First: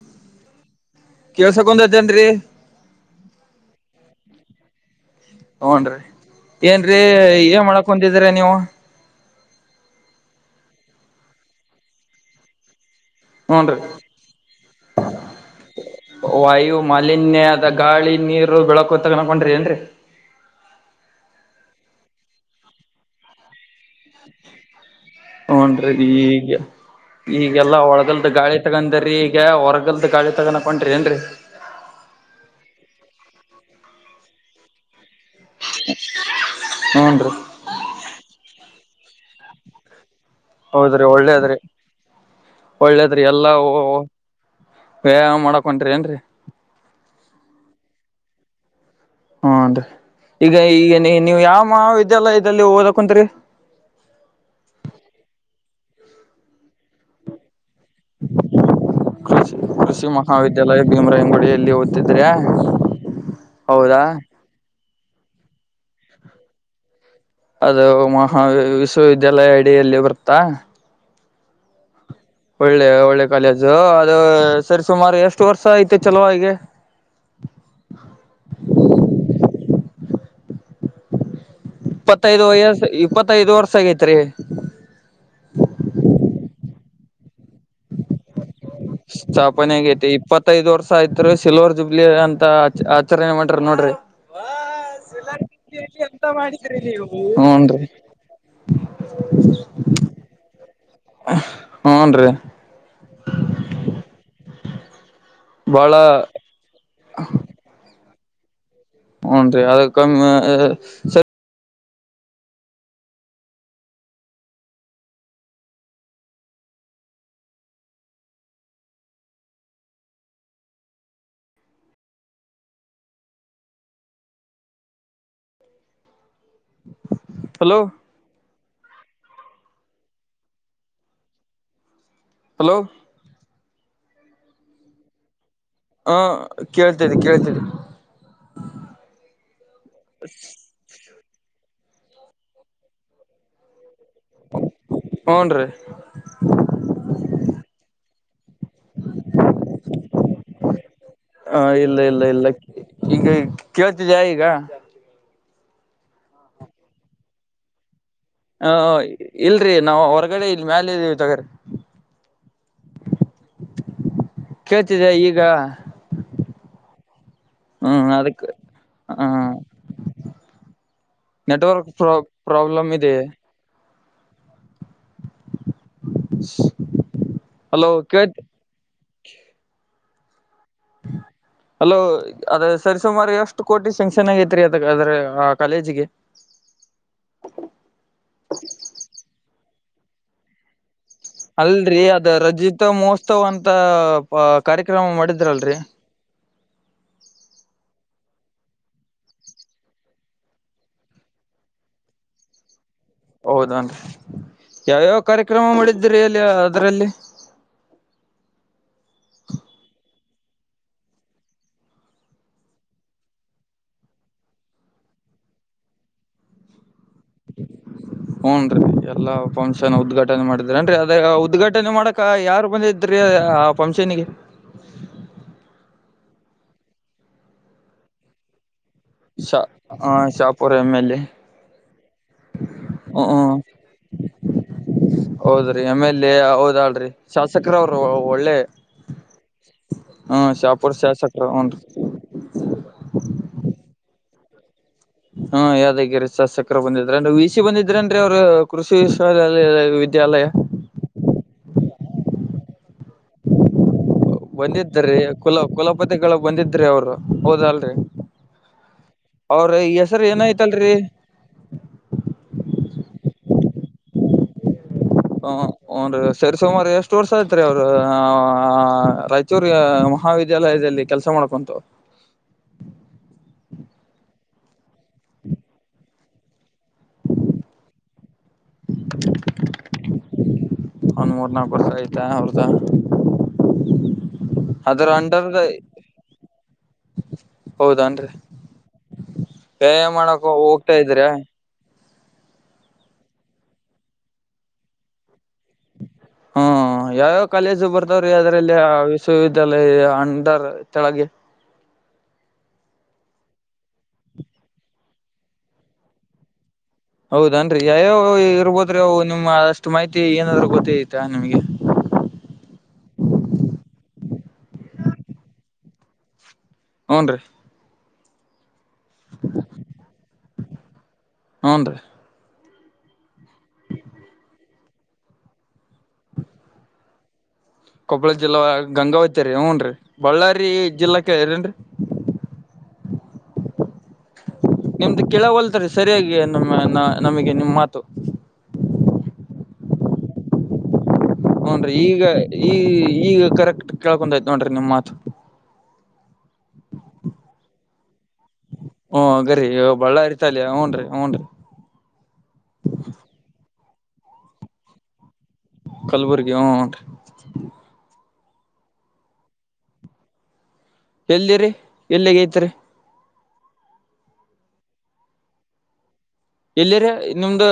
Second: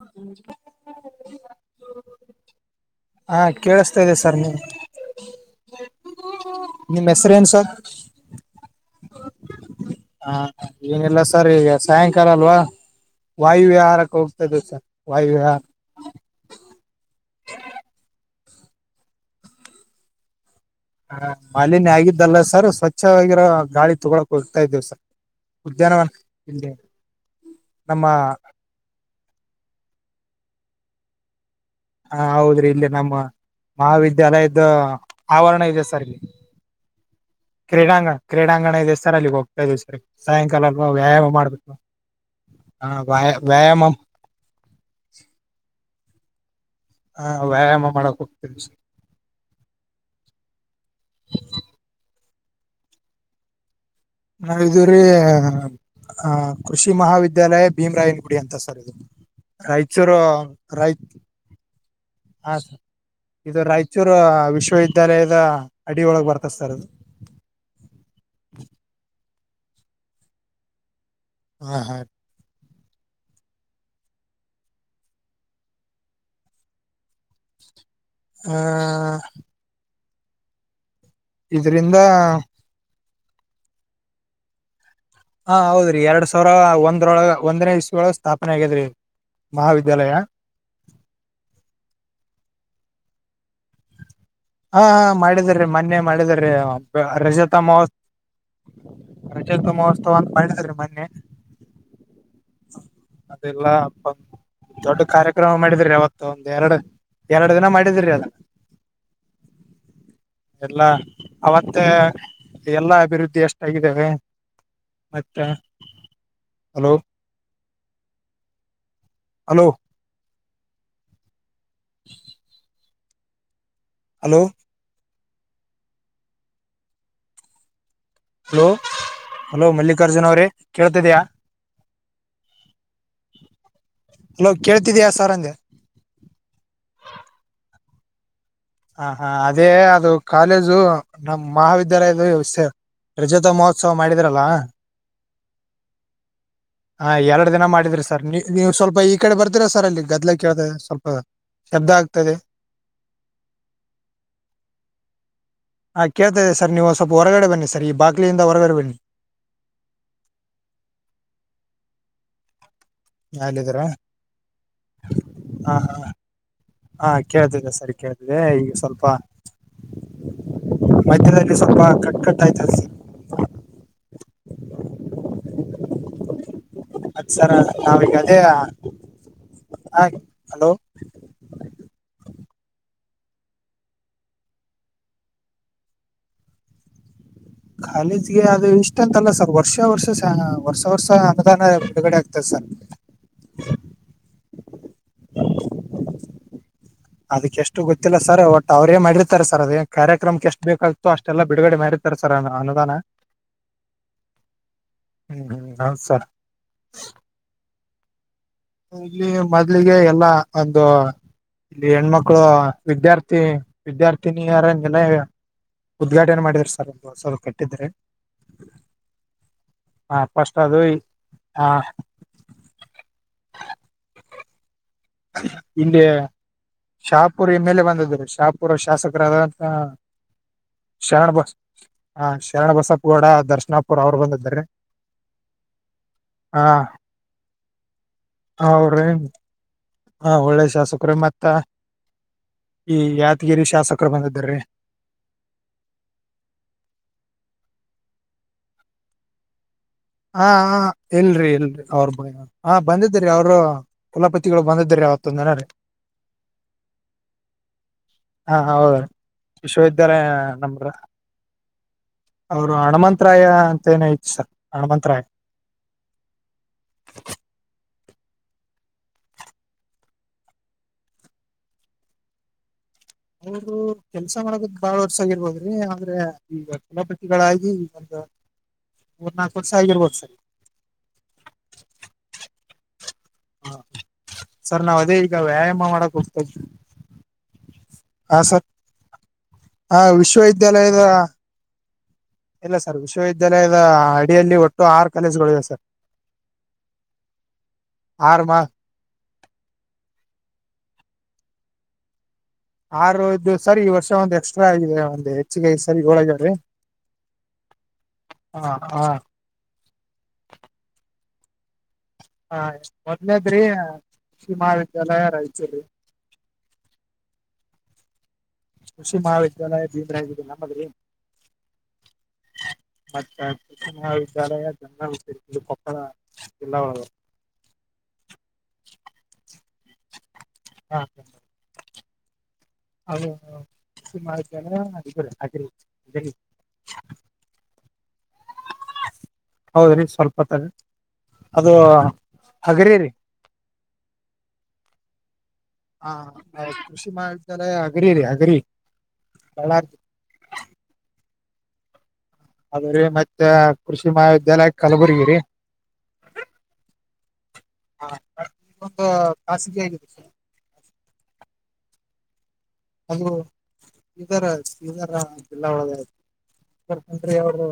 ಹ್ಹಾ ಕೇಳ್ಸಕೊಂಡತೇನ್ರಿ ಹಾಂ ಕೇಳಿಸ್ತಾ ಇದೆ ಸರ್ ನೀವು ಹ್ನ್್ರೀ ಏನ್ರೀ ನಿಮ್ ಹೆಸರೇನ್ ಏನ್ ಸರ್ ಮಾಡಕಂದಿದೀರ ನೀವು ಹಾ ಏನಿಲ್ಲ ಸರ್ ಈಗ ಸಾಯಂಕಾಲ ಅಲ್ವಾ ವಾಯು ಹೂನ್ರಿ ವಿಹಾರಕ್ಕೆ ಹೋಗ್ತದೆ ಸರ್ ವಾಯು ವಿಹಾರ ವಾಯು ಮಾಲಿನ್ಯದ ಗಾಳಿ ನೀರು ಬೆಳಕು ತಗ ಅಕೊಂಡ್ರಿ ಏನ್ರಿ ಹ ಮಾಲಿನ್ಯ ಆಗಿದ್ದಲ್ಲ ಸರ್ ಸ್ವಚ್ಛವಾಗಿರೋ ಗಾಳಿ ತಗೊಳಕ್ ಹೋಗ್ತಾ ಇದ್ದೇವಿ ಸರ್ ಹ್ನ್್ರೀ ಉದ್ಯಾನವನ ಈಗ ಇಲ್ಲಿ ಈಗೆಲ್ಲಾ ನಮ್ಮ ಒಳಗಲ್ದ ಗಾಳಿ ತಗಂದ್ರೀ ಈಗ ಹೊರಗಲ್ದ ಗಾಳಿ ತಗನಕೊಂಡನ್್ರಿ ನ್ರಿ ಹ ಹೌದ್ರಿ ಇಲ್ಲಿ ನಮ್ಮ ಮಹಾವಿದ್ಯಾಲಯದ ಆವರಣ ಇದೆ ಸರ್ ಇಲ್ಲಿ ಹೂನ್ರಿ ಕ್ರೀಡಾಂಗಣ ಕ್ರೀಡಾಂಗಣ ಇದೆ ಸರ್ ಅಲ್ಲಿಗೆ ಹೋಗ್ತಾದೆ ಸರ್ ಸಾಯಂಕಾಲ ಅಲ್ವಾ ಹೌದ್ರಿ ವ್ಯಾಯಾಮ ಒಳ್ಳೇದ್ರಿ ಮಾಡ್ಬೇಕು ಹ ವಾಯ ವ್ಯಾಯಾಮ ವೇಯ್ ಮಾಡಕೊಂಡ್ರಿ ಏನ್ರರಿ ಹ ವ್ಯಾಯಾಮ ಮಾಡಕ್ ಹೋಗ್ತೀರಿ ಸರ್ ಹ್ಮ ಅದೀ ಈಗ ಈಗ ನೀ ನೀವ್ ಯಾವ ಮಹಾವಿದ್ಯಾಲಯದಲ್ಲಿ ಓದಕತ್ರಿ ನಾವ ರೀ ಕೃಷಿ ಮಹಾವಿದ್ಯಾಲಯ ಭೀಮರಾಯನ ಗುಡಿ ಅಂತ ಸರ್ ಇದು ರಾಯಚೂರು ರಾಯ ಅಂಗಡಿಯಲ್ಲಿ ಓದತಿದ್ರೆ ಹಾ ಸರ್ ಇದು ರಾಯಚೂರ್ ವಿಶ್ವವಿದ್ಯಾಲಯದ ಅಡಿ ಒಳಗ್ ಬರ್ತದೆ ಸರ್ ಅದು ಅದು ಮಹಾ ವಿಶ್ವವಿದ್ಯಾಲಯ ಅಡಿಯಲ್ಲಿ ಬರ್ತ್ತಾ ಹಾ ಹಾ ಒಳ್ಳೆ ಒಳ್ಳೆ ಕಾಲೇಜು ಅದು ಸರಿ ಸುಮಾರು ಎಷ್ಟು ವರ್ಷ ಐತೆ ಚಲೋ ಈಗೆ ಹ್ಮ ಇದರಿಂದ ಇಪ್ಪತ್ತೈದು ವಯಸ್ ಇಪ್ಪತ್ತೈದು ವರ್ಷ ಆಗೈತ್ರಿ ಹಾ ಹೌದ್ರಿ ಎರಡ್ ಸಾವಿರ ಒಂದ್ರೊಳ ಒಂದನೇ ಇಸ್ವೊಳಗೆ ಸ್ಥಾಪನೆ ಆಗೇ್ರಿ ಮಹಾವಿದ್ಯಾಲಯ ಹತ್ತೈದ್ ವರ್ಷ ಆಯ್ತ್ರಿ ಸಿಲ್ವರ್ ಜುಬ್ಲಿ ಅಂತ ಆ ಆಚರಣೆ ಮಾಡ್ರಿ ನೋಡ್ರಿ ಹಾ ಹ ಮಾಡಿದೀ ಮೊನ್ನೆ ಮಾಡಿದೀ ರಜತ ಹೂನ್ರಿ ಮಹೋತ್ ಅಚೆ ತ ಮವಸ್ತ ಹ್ನ್ ರೀ ಅದೆಲ್ಲ ದೊಡ್ಡ ಕಾರ್ಯಕ್ರಮ ಬಾಳ ಮಾಡಿದೀರಿ ಯಾವತ್ತ ಒ ಎರಡು ಎರಡು ದಿನ ಮಾಡಿದ್ರಿ ಅದ ಹ್ನ್ ರೀ ಅದ ಕಮ್ಮಿ ಎಲ್ಲಾ ಸರಿ ಅವತ್ತೆ ಎಲ್ಲಾ ಅಭಿವೃದ್ಧಿ ಎಷ್ಟಾಗಿದ್ದೇವೆ ಮತ್ತೆ hello hello [inaudible] hello hello hello hello Mallikarjuna ಅವ್ರೇ ಕೇಳ್ತ ಇದ್ಯಾ. ಹಲೋ. ಹಲೋ ಕೇಳ್ತಿದೀಯಾ ಸರ್ ಅಂದೆ. ಹಾ ಕೇಳ್ತಾ ಇದೆ ಕೇಳ್ತಾ ಇದೆ. ಹ ಹಾ ಅದೇ ಅದು ಕಾಲೇಜು ನಮ್ಮ್ ಮಹಾವಿದ್ಯಾಲಯದ ರಜತ ಮಹೊ ಉತ್ಸವ ಮಾಡಿದ್ರಲ್ಲ. ಹೂನ್ರಿ ಹಾ ಎರಡು ದಿನ ಮಾಡಿದ್ರಿ ಸರ್ ನೀ ನೀವು ಸ್ವಲ್ಪ ಈ ಕಡೆ ಬರ್ತೀರಾ ಸರ್ ಅಲ್ಲಿ ಗದ್ಲ ಕೇಳ್ದ ಸ್ವಲ್ಪ. ಹಾ ಶಬ್ದ ಇಲ್ಲ ಇಲ್ಲ ಆಗ್ತದೆ ಇಲ್ಲ ಈಗ ಕೇಳ್ತಿದ ಈಗ ಹಾ ಕೇಳ್ತೇದೆ ಸರ್ ನೀವು ಸ್ವಲ್ಪ ಹೊರಗಡೆ ಬನ್ನಿ ಸರ್ ಈ ಬಾಗ ಹ ಇಲ್ರಿ ನಾವು ಹೊರಗಡೆ ಇಲ್ ಮ್ಯಾಲ ಇದ್ದೀವಿ ತೊಗ್ರ. ಅಲ್ಲಿದ್ದೀರಾ ಕೇಳ್ತಿದ್ದ ಈಗ. ಹ ಹಾ ಕೇಳ್ತಿದೆ ಸರಿ ಹ್ಮ್ ಕೇಳ್ತಿದೆ ಅದಕ್ ಈಗ ಸ್ವಲ್ಪ. ಹ ಮಧ್ಯದಲ್ಲಿ ಸ್ವಲ್ಪ ನೆಟ್ವರ್ಕ್ ಪ್ರ ಕಟ್ ಕಟ್ ಆಯ್ತ ಪ್ರಾಬ್ಲಮ್ ಇದೆ [inaudible] ಅತ್ ಸರ್ ಹಲೋ ನಾವೀಗ ಕೇಳ್ ಅದೇ ಆ ಹಲೋ ಅಲೋ ಅದ ಸರಿಸುಮಾರು ಎಷ್ಟು ಕೋಟಿ ಶಂಕ್ಷನ್ ಆಗೈತ್ರಿ ಅದ ಅದ್ರ ಆ ಕಾಲೇಜಿಗೆ. ಕಾಲೇಜ್ಗೆ ಅದು ಇಷ್ಟ ಅಂತಲ್ಲ ಸರ್ ವರ್ಷ ವರ್ಷ ವರ್ಷ ವರ್ಷ ಅನುದಾನ ಅಲ್ರರಿ ಬಿಡುಗಡೆ ಅದ ಆಗ್ತದೆ ಸರ್ ರಜಿತ್ ಮಹೋತ್ತವ್ ಅಂತ ಕಾರ್ಯಕ್ರಮ ಮಾಡಿದ್ರಲ್ರರಿ ಅದಕ್ಕೆ ಎಷ್ಟು ಗೊತ್ತಿಲ್ಲ ಸರ್ ಒಟ್ಟ ಅವರೇ ಮಾಡಿರ್ತಾರೆ ಸರ್ ಅದೇ ಕಾರ್ಯಕ್ರಮಕ್ಕೆ ಎಷ್ಟು ಬೇಕಾಗ್ತೋ ಅಷ್ಟೆಲ್ಲ ಬಿಡುಗಡೆ ಮಾಡಿತ ತಾರ್ ಸರ್ ಅನುದಾನ. ಹೌದನ್ರಿ ಯಾವ್ಯಾವ ಹ್ಮ್ ಕಾರ್ಯಕ್ರಮ ಹ್ಮ್ ಹೌದು ಮಾಡಿದಿರಿ ಸರ್ ಅಲ್ಲಿ ಅದರಲ್ಲಿ. ಇಲ್ಲಿ ಮೊದ್ಲಿಗೆ ಎಲ್ಲಾ ಒಂದು ಇಲ್ಲಿ ಹೆಣ್ಮಕ್ಳು ವಿದ್ಯಾರ್ಥಿ ವಿದ್ಯಾರ್ಥಿನಿಯರ ನಿಲಯ ಉದ್ಘಾಟನೆ ಮಾಡಿದ್ರ ಸರ್ ಹೊಸದ ಹ್ನ್ ರೀ ಎಲ್ಲಾ ಫಂಕ್ಷನ್ ಆ ಉದ್ಘಾಟನೆ ಫಸ್ಟ್ ಅದು ಮಾಡಿದ್ರನ್ರಿ ಅದೇ ಆ, ಉದ್ಘಾಟನೆ ಮಾಡಕ್ ಕ್ಕ ಯಾರು ಬಂದಿದ್ರಿ ಆ ಫಂಕ್ಷನ್ಗೆ. ಇಲ್ಲಿ ಶಾಹಪುರ್ ಎಮ್ ಎಲ್ ಎ ಬಂದಿದ್ರ ರಿ ಶಾಹಪುರ ಶಾಸಕ ಶಾ ರಾದಂತ ಆ Shahapur M L A Sharana ಬಾಸ್ ಹಾ ಶರಣ ಬಸಪ್ಪ ಗೌಡ ಹ್ಮ್ ದರ್ಶನಪುರ್ ಅವ್ರು ಬಂದೀದ್ರಿ. ಹೌದ್ರಿ ಎಮ್ ಎಲ್ ಎ ಹೌದಾಳ್ರಿ ಶಾಸಕರ ಅವ್ರ ಒಳ್ಳೆ. ಅವ್ರಿ ಆ ಹ್ಮ ಒಳ್ಳೆ ಶಾಪುರ್ ಮತ್ತ ಶಾಸಕರು ಹನ್ರಿ. ಈ ಯಾದಗಿರಿ ಶಾಸಕರು ಬಂದಿದ್ರ ರೀ. ಹಾ ಯಾವಾದಗಿರಿ ಶಸಕರು ಬಂದಿದ್ರ ವಿ ಸಿ ಬಂದಿದ್ರನ್ರಿ ಅವ್ರು ಕೃಷಿ ವಿಷ ಹ ಇಲ್ರರಿ ಇಲ್ರರಿ ಅವರು ಹ ಬಂದಿದ್ರರಿ ಅವರು. ಕುಲಪತಿಗಳು ಬಂದಿದ್ರಿ ಬಂದಿದ್ದ್ರೀ ಅವತ್ತೊಂದ್ ದಿನ ಕುಲ ರೀ ಕುಲಪತಿಗಳ ಬಂದಿದ್ರಿ ಅವ್ರು ಹೌದ ಅಲ್ರರಿ. ಹಾ ಹೌದ್ರಿ ಅವ್ರ ಹೆಸರು ವಿಶ್ವವಿದ್ಯಾಲಯ ಏನಐ್ತಲ್ರರಿ. ಅವರು ಹಣಮಂತ್ರಾಯ ಅಂತ ಏನ ಇತ್ ಸರ್ ಹಣಮಂತರಾಯ. ಹ ಹಾನ್ರಿ ಸರಿ ಸುಮಾರು ಎಷ್ಟು ವರ್ಷ ಆಯತ್ರಿ ಅವರು ರೈ ಚಿೂರಿ ಮಹಾವಿದ್ಯಾಲಯದಲ್ಲಿ ಕೆಲಸ ಮಾಡ್ಕೊಂತು. ಅವರು ಕೆಲ್ಸ ಮಾಡಕದ ಬಾಳ್ ವರ್ಷ ಆಗಿರ್ಬೋದ್ರಿ ಅಂದ್ರೆ ಈಗ ಕುಲಪತಿಗಳಾಗಿ ಈ ಒಂದು ಮೂರ್ನಾಲ್ಕು ವರ್ಷ ಆಗಿರ್ಬೋದು ಸರ. ಅವನ್ ಮೂರ್ ನಾಲ್ಕು ವರ್ಷ ಆಯ್ತ್ ಅವ್ರದ ಹಾ ಸರ್ ನಾವ್ ಅದ್ರ ಅದೇ ಈಗ ಅಂಡರ್ದ ವ್ಯಾಯಾಮ ಮಾಡಕ್ ಹೋಗ್ತಾ ಇದ್ವಿ. ಹೌದನ್ರಿ ಹಾ ಸರ್ ಆ ವ್ಯಾಯಮ ಮಾಡಕ ಹೋಗ್ತಾ ವಿಶ್ವವಿದ್ಯಾಲಯದ ಇದ್ರ. ಇಲ್ಲ ಸರ್ ವಿಶ್ವವಿದ್ಯಾಲಯದ ಅಡಿಯಲ್ಲಿ ಒಟ್ಟು ಆರು ಕಾಲೇಜುಗಳು ಇವೆ ಸರ್. ಹ್ಮ ಯಾವ್ಯಾವ ಕಾಲೇಜು ಬರ್ದಾವ್ರಿ ಆರು ಮಾ ಅದ್ರಲ್ಲಿ ವಿಶ್ವಿದ್ಯಾಲಯ ಅಂಡರ್ ಕೆಳಗೆ ಆರು ಇದದು ಸರಿ ಈ ವರ್ಷ ಒಂದ್ ಎಕ್ಸ್ಟ್ರಾ ಆಗಿದೆ ಒಂದ್ ಹೆಚ್ಚಿಗೆ ಸರಿ ಹೋಳಗ್ಯಾವ್ರೀ ಹೌದನ್ರಿ ಯ್ಯಾವ ಇರ್ಬೋದ್ರೆ ಹಾ ಅವು ನಿಮ್ ಅಷ್ಟು ಮಾಹಿತಿ ಏನಾದ್ೂ ಗೊತ್ತ ಐತಾ ನಿಮ್ಗೆ ಹಾ ಮೊದ್ಲೇದ್ರಿ ಶಮಾವಿದ್ಯಾಲಯ ರಾಯಚೂರಿ ಹ್ನ್ ರೀ ಕೃಷಿ ಮಹಾವಿದ್ಯಾಲಯ ಬೀಮ್ರಗಿದೆ ನಮ್ಮದ್ರಿ ಹ್ಞೂನ್ರಿ ಮತ್ತೆ ಕೃ್ಣ ಮಹಾವಿದ್ಯಾಲಯ ಜನಂದು ಕೊಪ್ಪಳ ಜಿಲ್ಲ ಕೊಪ್ಪಳ ಜಿಲ್ಲಾ ಗಂಗಾವತಿ ರೀ ಹ್ಞನ್ ರೀ ಬಳ್ಳಾರಿ ಹಾ ಜಿಲ್ಲಾಕ್ಕೆರೇನ್ರಿ ಹೌ ಸು ನಿಮ್ದು ಕೆಳಗ್ ಹೊಲ್ತರಿೀ ಸರಿಯಾಗಿ ನಮ್ಮ ನಮಗೆ ನಿಮ್ ಮಾತು ಹೌದ್ರಿ ಸ್ವಲ್ಪ ತರ ನೋನ್್ರಿ ಈಗ ಈ ರೀ ಈಗ ಕರೆಕ್ಟ್ ಕೇಕೊ ಆಯ್ತ ನೋಡ್ರಿ ನಿಮ್ ಮಾತು ಹಾ ಕೃಷಿ ಮಹಾವಿದ್ಯಾಲಯ ಅಗರಿರಿ ಅಗರಿ ಹ್ಮ್ಗರಿೀ ಬಳ್ಳಾರಿ ಬಳ್ಳ ಇರಿತಲ್ಯ ್ನ್ರಿ ಹ್ನ್ ರರಿ ಅದ್ರೀ ಮತ್ತೆ ಕೃಷಿ ಮಹಾವಿದ್ಯಾಲಯ ಕಲಬುರ್ಗಿ ರೀ ಕಲ್ಬುಗಿ ಹ್ಞಂಟು ಹ ಕಾಸಿಿಗೆ ಎಲ್ದಿರಿ ಎಲ್ಲಿಗೆ ಐತ್ರಿ ಅದು ಈರ ಈರ ಜಲ್ಲಾ ಒದಯ್ತು ಎಲ್ಲಿರೆ ನಿಮ್ದು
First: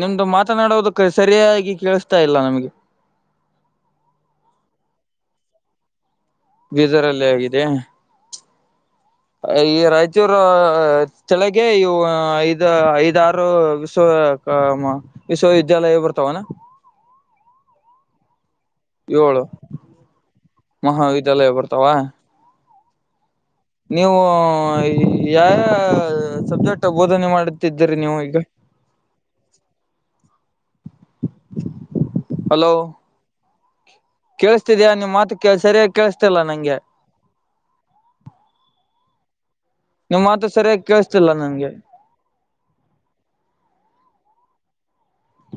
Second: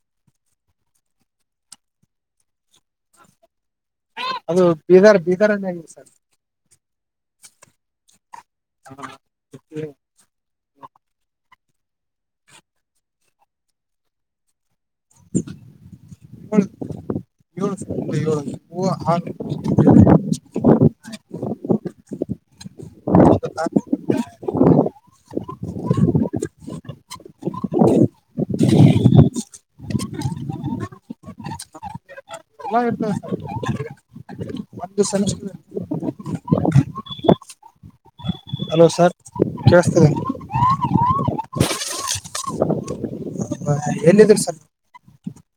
ನಿಮ್ದು ಮಾತನಾಡೋದಕ್ಕೆ ಸರಿಯಾಗಿ ಕೇಳಿಸತಾ ಇಲ್ಲ ನಮ್ಗೆ ಅದು ಬೀದರ್ ಬೀದರ್ನೇ ಆಗಿದೆ ಸರ್ ಬೀಜರ್ಲ್ಲಿೇ ಆಗಿದೆ ಹ ಈ ರತ ೂರು ಚಳಗೆ ಇವು ಐದ್ ಐದಾರು ವಿ್ ವಿಶ್ವವಿದ್ಯಾಲಯ ಬರ್ತಾವನಾ ಳ ಏಳು ಇವು ಆರು ಏಳು ಮಹಾವಿದ್ಯಾಲಯ ಬರ್ತಾವ ಹ್ಹಾ ನೀವು ಯ ಸಬ್ಜೆಕ್ಟ್ ಬೋಧನೆ ಮಾಡುತ್ತಿದ್ದೀರಿ ನೀವು ಈಗ ಹ್ ಹತ್ತು ಕೇಳಿಸ್ತಿದಯಾ ನಿನ್್ ಮಾತಕ್ಕೆ ಸರಿಯಾಗಿ ಕೇಿಸ್ತಲ್ಲಾ ನಂಗೆ ಹಲೋ ಸರ್ ಕೇಳಿಸ್ತದೆ ನೀವು್ ಮಾತ ಸರಿಯಾಗಿ ಕೇಿಸ್ತಿಲ್ಲ ನಂಗೆ ಹ ಎನಿದ್ರರು ಸರ್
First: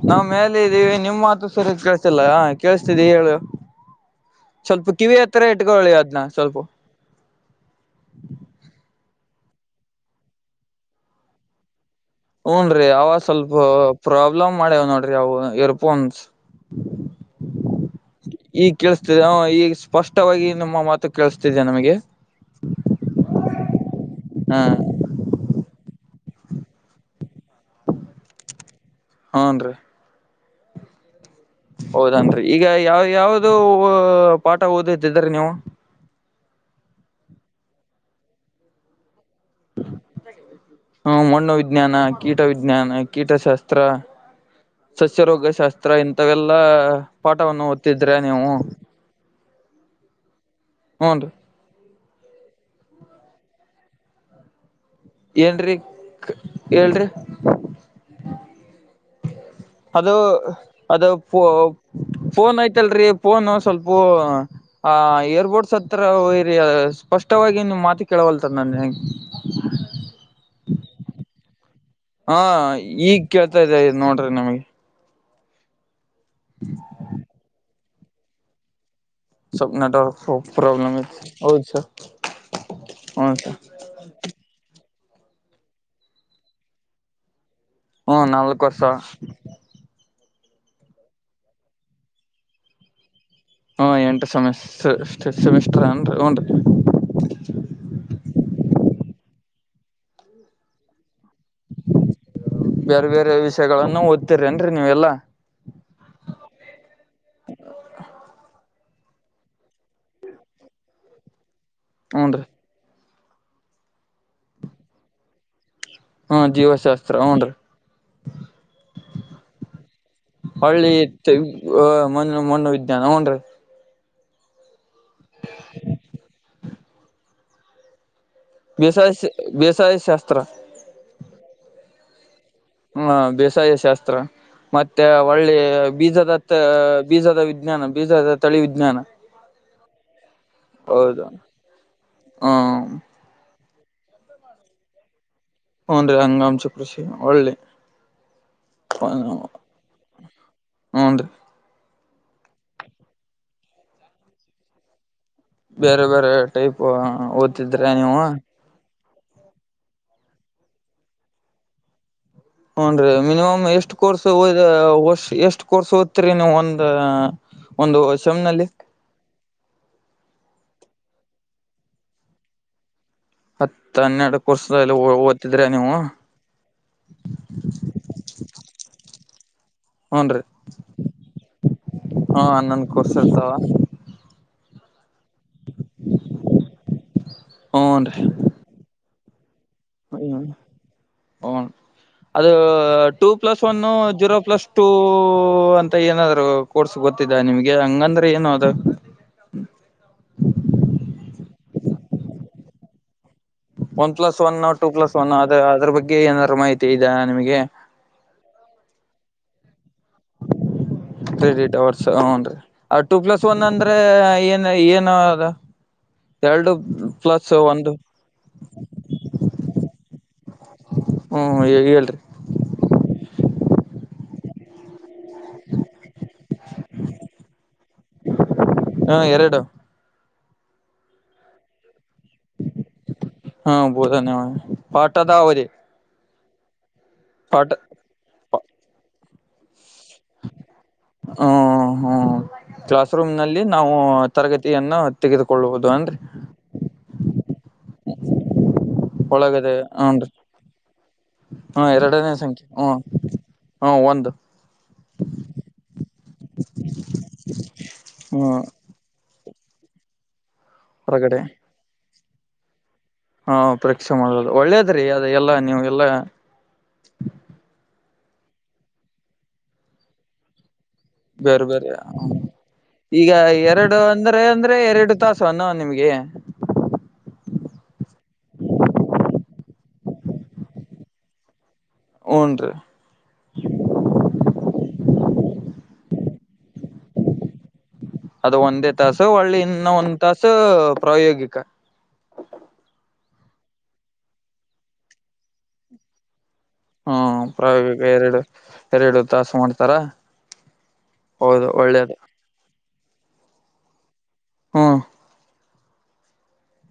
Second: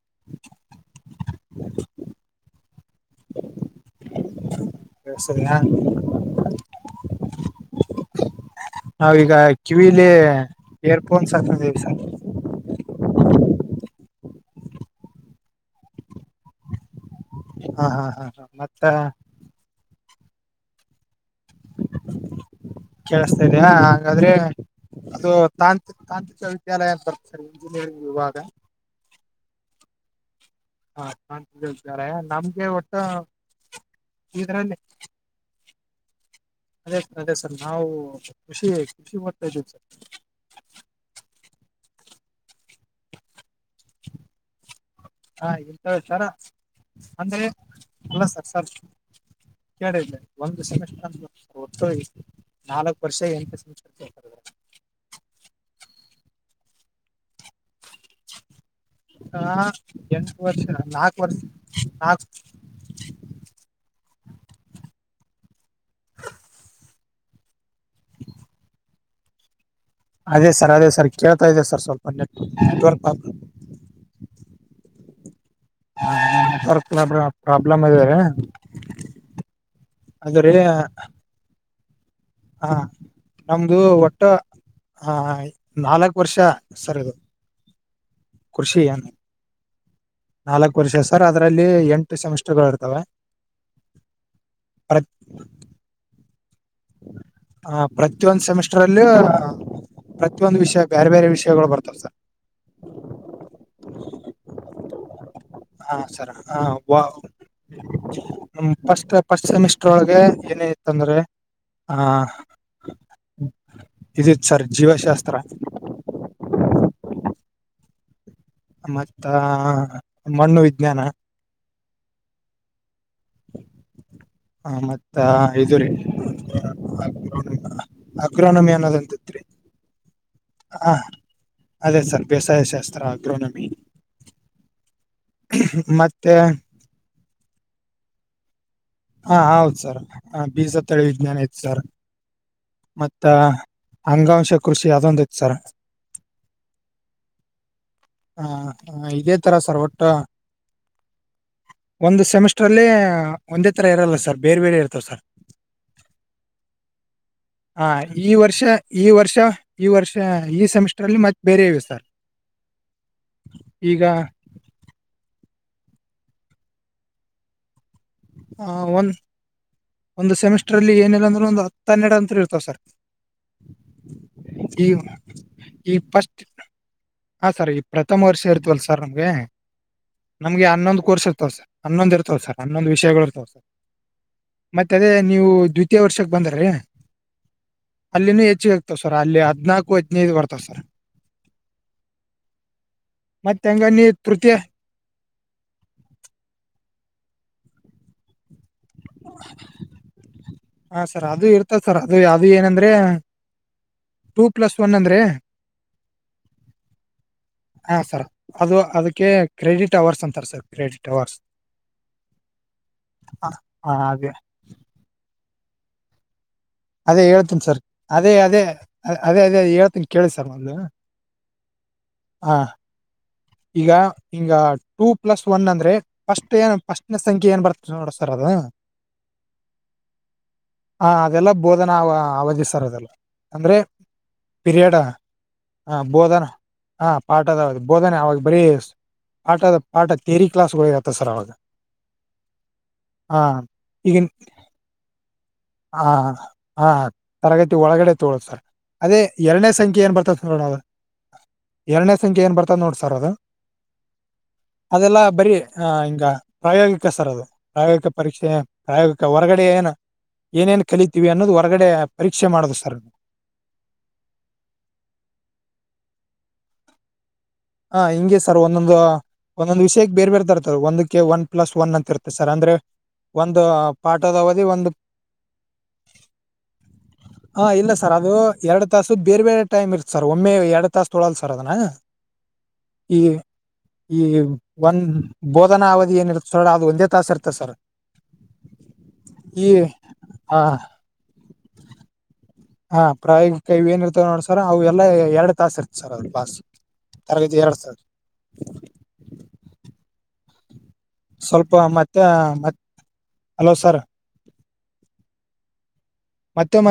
ನಾವ್ ಮೇಲೆ ಇದೀವಿ ನಿಮ್ ಮಾತು ಸರಿ ಕೇಳ್ಸಲ್ಲ ಕೇಳಸ್ತಿದಿ ಹೇಳು ಸ್ವಲ್ಪ ಕಿವಿ ಹತ್ರ ಕೇಳಿಸ್ತದೆಯಾ ಇಟ್ಕೊಳ್ಳಿ ಅದ್ನ್ನ ಸ್ವಲ್ಪ ನಾವೀಗ ಕಿವಿಲಿ ಏರ್ಫೋನ್ಸ್ ಹಾಕಂದೀವಿ ಸರ್ ಹೂನ್ೀ ಅವಾಗ ಸ್ವಲ್ಪ ಪ್ರಾಬ್ಲಮ್ ಮಾಡ್ಯವ್ ನೋಡ್ರಿ ಅವವು ಇರ್ಪೋನ್ಸ್ ಹಾ ಹಾ ಹಾ ಹಾ ಈಗ ಮತ್ತ ಕೇಳಿಸತ ಈಗ ಸ್ಪಷ್ಟವಾಗಿ ನಮ್ಮ ಮತ ಕಳ್ಸ್ತಾ ಇದ ಇದಯ ಹಾಗಂಗಾದ್ರೆ ಹಾ ಅದು ತಾಂತ್ರಿ ತಾಂತ್ರಿಕ ವಿದ್ಯಾಲಯ ಅಂತ ಬರ್ತ ಸರ್ ಇಂಜಿನಿಯರಿಂಗ್ ವಿಭಾಗ ಹಾನ್ೀ ಹಾ. ತಾಂತ್ರಿಕ ವಿದ್ಯಾಲಯ ಹೌದನ್ರಿ ಈಗ ನಮ್ಗೆ ಒಟ್ಟ ಯಾವ ಯಾವ್ದ ಪಾಠ ಇದ್ರಲ್ಲಿ ಓದಿದ್ದಿದ್ರಿ ನೀವು. ಅದೇ ಸರ್ ಅದೇ ಸರ್ ನಾವು ಖುಷಿ ಖುಷಿ ಮಾಡ್ತಾ ಇದ್ದೀವಿ ಸರ್. ಹ್ಮ ಮಣ್ಣು ವಿಜ್ಞಾನ ಕೀಟ ವಿಜ್ಞಾನ ಕೀಟಶಾಸ್ತ್ರ. ಸಸ್ಯ ರೋಗ ಹಾ ಇಂತ ಶಾಸ್ತ್ರ ತರ ಇಂಥವೆಲ್ಲಾ ಅಂದ್ರೆ ಪಾಠವನ್ನು ಓದ್ತಿದ್ರೆ ನೀವು. ಕೇಳಿದ್ದ ಒಂದು ಸೆಮಿಸಸ್ರ್ ಹೂನ್ರಿ ಅ ಒತಯ ನಾಲ್ಕಕ್ ವರ್ಷ ಎಂಟು ಸೆರ್. ಏನ್ರಿ ಹೇಳರಿ. ಹಾ. ಅದು ಅದು ಪೋ ನಾಲ್ಕು ಫೋನ್ ಐ್ತಲ್ರಿ ಫೋನು ಸ್ವಲ್ಪೂ. ಹ ಏರ್ಪೋರ್ಟ್ಸ್ ಹತ್ರರಿ ಸ್ಪಷ್ಟವಾಗಿ ಮಾತು ಕೇಳವಲ್ತರ್ ನಾನ ಹೆಗೆ. ಅದೇ ಸರ್ ಅದೇ ಸರ್ ಕೇಳ್ತಾ ಇದೆ ಸರ್ ಸ್ವಲ್ಪ. ಹಾ ನೆಟ್ವರ್ಕ್ ಈಗ್ ಕೇಳ್ತಾ ಇದ ನೋಡ್ರಿ ನಮಗೆ. ಹ ನೆಟ್ವರ್ಕ್ ಪ್ರಾಬ್ಲಮ್ ಇದೆ. ಸಬ್ ನೆಟವರ್ಕ್ ಅದು ರೀ ಪ್ರಬ್ಲ್ ಇ ಹೌದು ಸರ್. ಹ ಹ್ಞ ಸರ್ ನಮ್ದು ಒಟ್ಟು ಹ ನಾಲ್ಕ ವರ್ಷ ಸರ್ ಇದು. ಹ್ಮ ನಾಲ್ಕ್ ವರ್ಷ. ನಾಲ್ಕ ವರ್ಷ ಸರ್ ಅದರಲ್ಲಿ ಎಂಟು ಸೆಮಿಸ್ಟರ್ ಗಳು ಇರ್ತವೆ. ಹಾ ಎಂಟು ಸೆಮ ಪ್ರ ಸೆಮಿಸ್ಟರ್ ಅನ್ರಿ ಹನ್ರಿ. ಹ ಪ್ರತಿಯೊಂದು ಸೆಮಿಸ್ಟರ್ ಅಲ್ಲಿ ಪ್ರತಿಯೊಂದು ವಿಷಯ ಬೇರೆ ಬೇರೆ ವಿಷಯ. ಬೇರೆ ಬೇರೆ ವಿಷಯಗಳಗಳನ್ನು ಓದ್ತಿರ ನ್ರರಿ ನೀವೆಲ್ಲಾ. ಹಾ ಸರ ಹ ವ. ನಮ್ಮ ಫಸ್ಟ್ ಫಸ್ಟ್ ಸೆಮಿಸ್ಟರ್ ಒಳಗೆ ಏನ ಇತ್ತ ಅಂದ್ರೆ. ಹ ಹೂನ್ರಿ ಇದಿತ್ ಸರ್ ಜೀವಶಾಸ್ತ್ರ. ಹ್ಮ ಜೀವಶಾಸ್ತ್ರ ಹ್ಞೂ ರೀ. ಮತ್ತ ಮಣ್ಣು ವಿಜ್ಞಾನ. ಮ ಮಣ್ಣು ಮಣ್ಣು ವಿಜ್ಞಾನ ಹ್ಮ್ ರೀ. ಹ ಮತ್ತ ಇದು ರೀ ಅಕ್ರನಮಿ. ಬೆಸಾಯ ಬಸಾಯ ಶಸ್ತ್ರ. ಹಾ ಅದೇ ಸರ್ ಬೇಸಾಯ ಸರ್. ಹ್ಮ ಬೇಸಾಯ ಶಾಸ್ತ್ರ ಮತ್ತೆ ಒಳ್ಳೆ ಮತ್ತೆ ಬೀಜದತ್ತ. ಬೀಜದ ವಿಜ್ಞಾನ ಬೀಜದ ತಳಿ ವಿಜ್ಞಾನ. ಹಾ ಹೌದ್ ಸರ್ ಹ ಬೀಜ ತಳಿ ವಿಜ್ಞಾನ ಐತ್ ಸರ್. ಹಾ. ಮತ್ತ ಅಂಗಾಂಶ ಕೃಷಿ ಅದೊಂದ ಇತ್ ಸರ್. ಹನ್ ರೀ ಹಂಗಾಮಚ ಕೃಷಿ ಒಳ್ಳಲಿ. ಆ, ಆ, ಇದೇ ತರ ಸರ್ ಒಟ್ಟ ಹ್ಮ್ ರೀ. ಒಂದು ಸೆಮಿಸ್ಟ್ರಲ್ಲ ಒಂದೇ ಥರ ಇರಲ್ಲ ಸರ್ ಬೇರೆ ಬೇರೆ ಇರ್ತವೆ ಸರ್. ಬೇರೆ ಬೇರೆ ಟೈಪ್ ಓ. ಹ ಈ ವರ್ಷ ಈ ವರ್ಷ ಈ ವರ್ಷ ಈ ಸೆಮಿಸ್ಟರ್ ಅಲ್ಲಿ ಮತ್ತೆ ಬೇರೆ ಇವೆ ಸರ್. ಹ್ಮ್ ರೀ ಮಿನಿಮಮ್ ಎಷ್ಟ್ ಈಗ ಕೋರ್ಸ್ ಓದಿ ಎಷ್ಟ್ ಕೋರ್ಸ್ ಓದ್ತರಿ ನೀವು ಒಂದ. ಒಂದು ಸೆಮ್ ನಲ್ಲಿ ಆ ಒಂದ್ ಒಂದು ಸೆಮಿಸ್ಟರ್ಲ್ಲಿ ಏನಿಲ್ಲ ಅಂದ್ರರು ಒಂದು ಹತ್ತ ಹನ್ನೆಡು ಅಂತ ಇರ್ತಾವ ಸರ್. ಹತ್ ಹನ್ನೆರಡಕ್ ವರ್ಷ ಈ ಓದ್ತಿದ್ರ ನೀವು. ಈ ಫಸ್ಟ್ ಹಾ ಸರ್ ಈ ಪ್ರಥಮ ವರ್ಷ ಇರ್ತವಲ್ ಸರ್ ನಮ್ಗೆ. ಹೂನ್ ರೀ ನಮ್ಗೆ ಹನ್ನೊಂದು ಕೋರ್ಸ್ ಇರ್ತಾವ ಸರ್ ಹನ್ನೊಂದ್ ಇರ್ತಾವ ಹಾ ಸರ್ ಹನ್ನೊಂದ್ ಹನ್ನೊಂದು ಕೋರ್ಸ್ ವಿಷಯಗಳು ಇರ್ತಾವ ಸರ್. ಮತ್ತ ಅದೇ ನೀವು ದ್ವಿತೀಯ ವರ್ಷಕ್ ಬಂದ್ರೀ ಹೂನ್ ಅಲ್ಲಿನ ಹೆಚ್ಚಿಗೆ. [unintelligible] ಸರ್ ಅಲ್ಲಿ ಹದ್ನಾಕ್ ಹ ಅದು ಟೂ ಪ್ಲಸ್ ಮತ್ ಒನ್ ಹೆಂಗ ನೀ ಜೀರೋ ತೃತೀಯ ಪ್ಲಸ್ ಟೂ ಅಂತ ಏನಾದ್ರು ಕೋರ್ಸ್ ಗೊತ್ತಿದ್ದ ನಿಮ್ಗೆ ಹಂಗಂದ್ರೆ ಏನ ಅದು? ಹಾ ಸರ್ ಅದು ಇರ್ತದೆ ಸರ್ ಅದು [unintelligible] ಏನಂದ್ರೆ? One plus one two plus one ಅದ ಅದ್ರ ಬಗ್ಗೆ ಏನಾದಾರ ಮಾಹಿತಿ ಇದೆಯಾ ನಿಮಗೆ? ಹಾ ಸರ್ ಅದು ಅದಕ್ಕೆ ಕ್ರೆಡಿಟ್ ಅವರ್ಸ್ ಅಂತಾರೆ sir credit hours credit hours ಹಾನ್ರಿ ಆ ಟೂ ಪ್ಲಸ್ ಹ ಒನ್ ಅಂದ್ರೆ ಹ ಅದೇ ಏ [unintelligible] ಏನ ಅದ ಎರಡು ಅದೇ ಪ್ಲಸ್ ಹೇಳ್ತೀನಿ ಸರ್ ಒಂದು ಅದೇ ಅದೇ ಅದೇ ಅದೇ ಹೇಳ್ತೀನಿ? ಕೇಳಿ ಸರ್ ಮೊದಲು ಹ್ಮ್ ಹೇಳ್ರಿ ಹಾ ಈಗ ಹಿಂಗ ಟೂ ಪ್ಲಸ್ ಒನ್ ಅಂದ್ರೆ? ಫಸ್ಟ ಏನ್ ಫಸ್ಟ್ನ ಸಂಖ್ಯೆ ಏನ್ ಬರ್ತ ನೋಡಸರ್ ಅದು? ಹ ಎರಡು ಹ ಅದೆಲ್ಲ ಬೋಧನಾ ಅವ ಅವಧಿ ಸರ್ ಅದೆಲ್ಲ ಹಾ ಅಂದ್ರೆ ಬೋಧನೆ ಪಿರಿಯಡ. ಪಾಠದ ಅವಧಿ ಹಾ ಬೋಧನಾ ಹಾ ಪಾಠದ ಪಾಠ ಬೋಧನೆ ಅವಾಗ ಬರೀ ಪಾಠದ [unintelligible] ಥಿಯರಿ [unintelligible] ಸರ್ ಅವಾಗ ಹ್ಮ್ ಹ್ಮ್ ಕ್ಲಾಸ್ ರೂಮ್ ಆ ನಲ್ಲಿ ನಾವು ತರಗತಿಯನ್ನ ತೆಗೆದುಕೊಳ್ಳಬಹುದು ಹಾ ಅಂತ್ ಹಾ ತರಗತಿ ಒಳಗಡೆ ತೊಗೊಳೋದ್ ಸರ್. ಅದೇ ಎರಡ್ನೆ ಒಳಗದೆ ಸಂಖ್ಯೆ ಏನ್ ಹನ್ರಿ ಬರ್ತದ್ ನೋಡನ ಎರಡನೇ ಸಂಖ್ಯೆ ಏನ್ ಬರ್ ಹ್ಮ ಹ ಒ ಅದೆಲ್ಲಾ ಬರೀ ಆ ಹಿಂಗ ಪ್ರಾಯೋಗಿಕ ಸರ್ ಅದು ಪ್ರಾಯೋಗಿಕ ಹ್ಮ ಪರೀಕ್ಷೆ ಪ್ರಾಯೋಗಿಕ ಹೊರಗಡೆ ಏನು ಏನೇನ್ ಕಲಿತೀವಿ ಹೊರಗಡೆ ಅನ್ನೋದು ಹೊರಗಡೆ ಪರೀಕ್ಷೆ ಮಾಡೋದು ಸರ್. ಹಾ ಪರೀಕ್ಷೆ ಮಾಡೋದು ಒಳ್ಳೇದ್ರೀ ಅದು ಎಲ್ಲ ನಿಮಗೆಲ್ಲ. ಹ ಹಿಂಗೆ ಸರ್ ಒಂದೊಂದು ಒಂದೊಂದು ವಿಷಯಕ್ಕೆ ಬೇರ್ ಬೇರ್ ತರತಾರೆ ಒಂದ್ ಕ್ಕೆ ಒನ್ ಬೇರೆ ಪ್ಲಸ್ ಬೇರೆ ಒನ್ ಅಂತಿರುತ್ತೆ ಸರ್ ಅಂದ್ರೆ? ಈಗ ಒಂದು ಎರಡು ಪಾಠದ ಅಂದ್ರೆ ಅವಧಿ ಅಂದ್ರೆ ಒಂದು ಎರಡು ತಾಸ [unintelligible] ನಿಮ್ಗೆ? [inaudible] ಹಾ ಇಲ್ಲ ಸರ್ ಅದು ಎರಡ್ ತಾಸು ಬೇರೆ ಬೇರೆ ಟೈಮ್ ಇರುತ್ ಸರ್ ಒಮ್ಮೆ ಎರಡ್ ತಾಸ ತೊಳಲ್ ಸರ್ ಅದನ್ನ ಹೂನ್ರಿ ಈ ಈ ಒಂದ್ ಬೋಧನಾ ಅವಧಿ ಏನಿರ್ತ್ [unintelligible] ಅದು ಒಂದೇ ತಾಸ ಇರ್ತದ್ ಸರ. ಅದು ಒಂದೇ ತಾಸು ಒಳ್ಳಿ ಇನ್ನ ಒಂದ್ ತಾಸ ಆ ಪ್ರಾಯೋಗಿಕ. ಹಾ ಪ್ರಾಯೋಗಿಕ ಏನಿರ್ತಾವ ನೋಡ್ ಸರ್ ಅವ ಎಲ್ಲಾ ಎರಡ್ ತಾಸ್ ಇರ್ತತಿ ಸರ್ ಅದ [unintelligible] ಹ್ಮ ಪ್ರಾಯೋಗಿಕ ಎರಡು ಎರಡು ತಾಸು ಮಾಡ್ತಾರ? ಹೌದು ಸ್ವಲ್ಪ ಒಳ್ಳೇದು ಮತ್ತೆ ಮತ್ ಹಲೋ ಸರ್? ಹ್ಮ ಮತ್ತೆಮ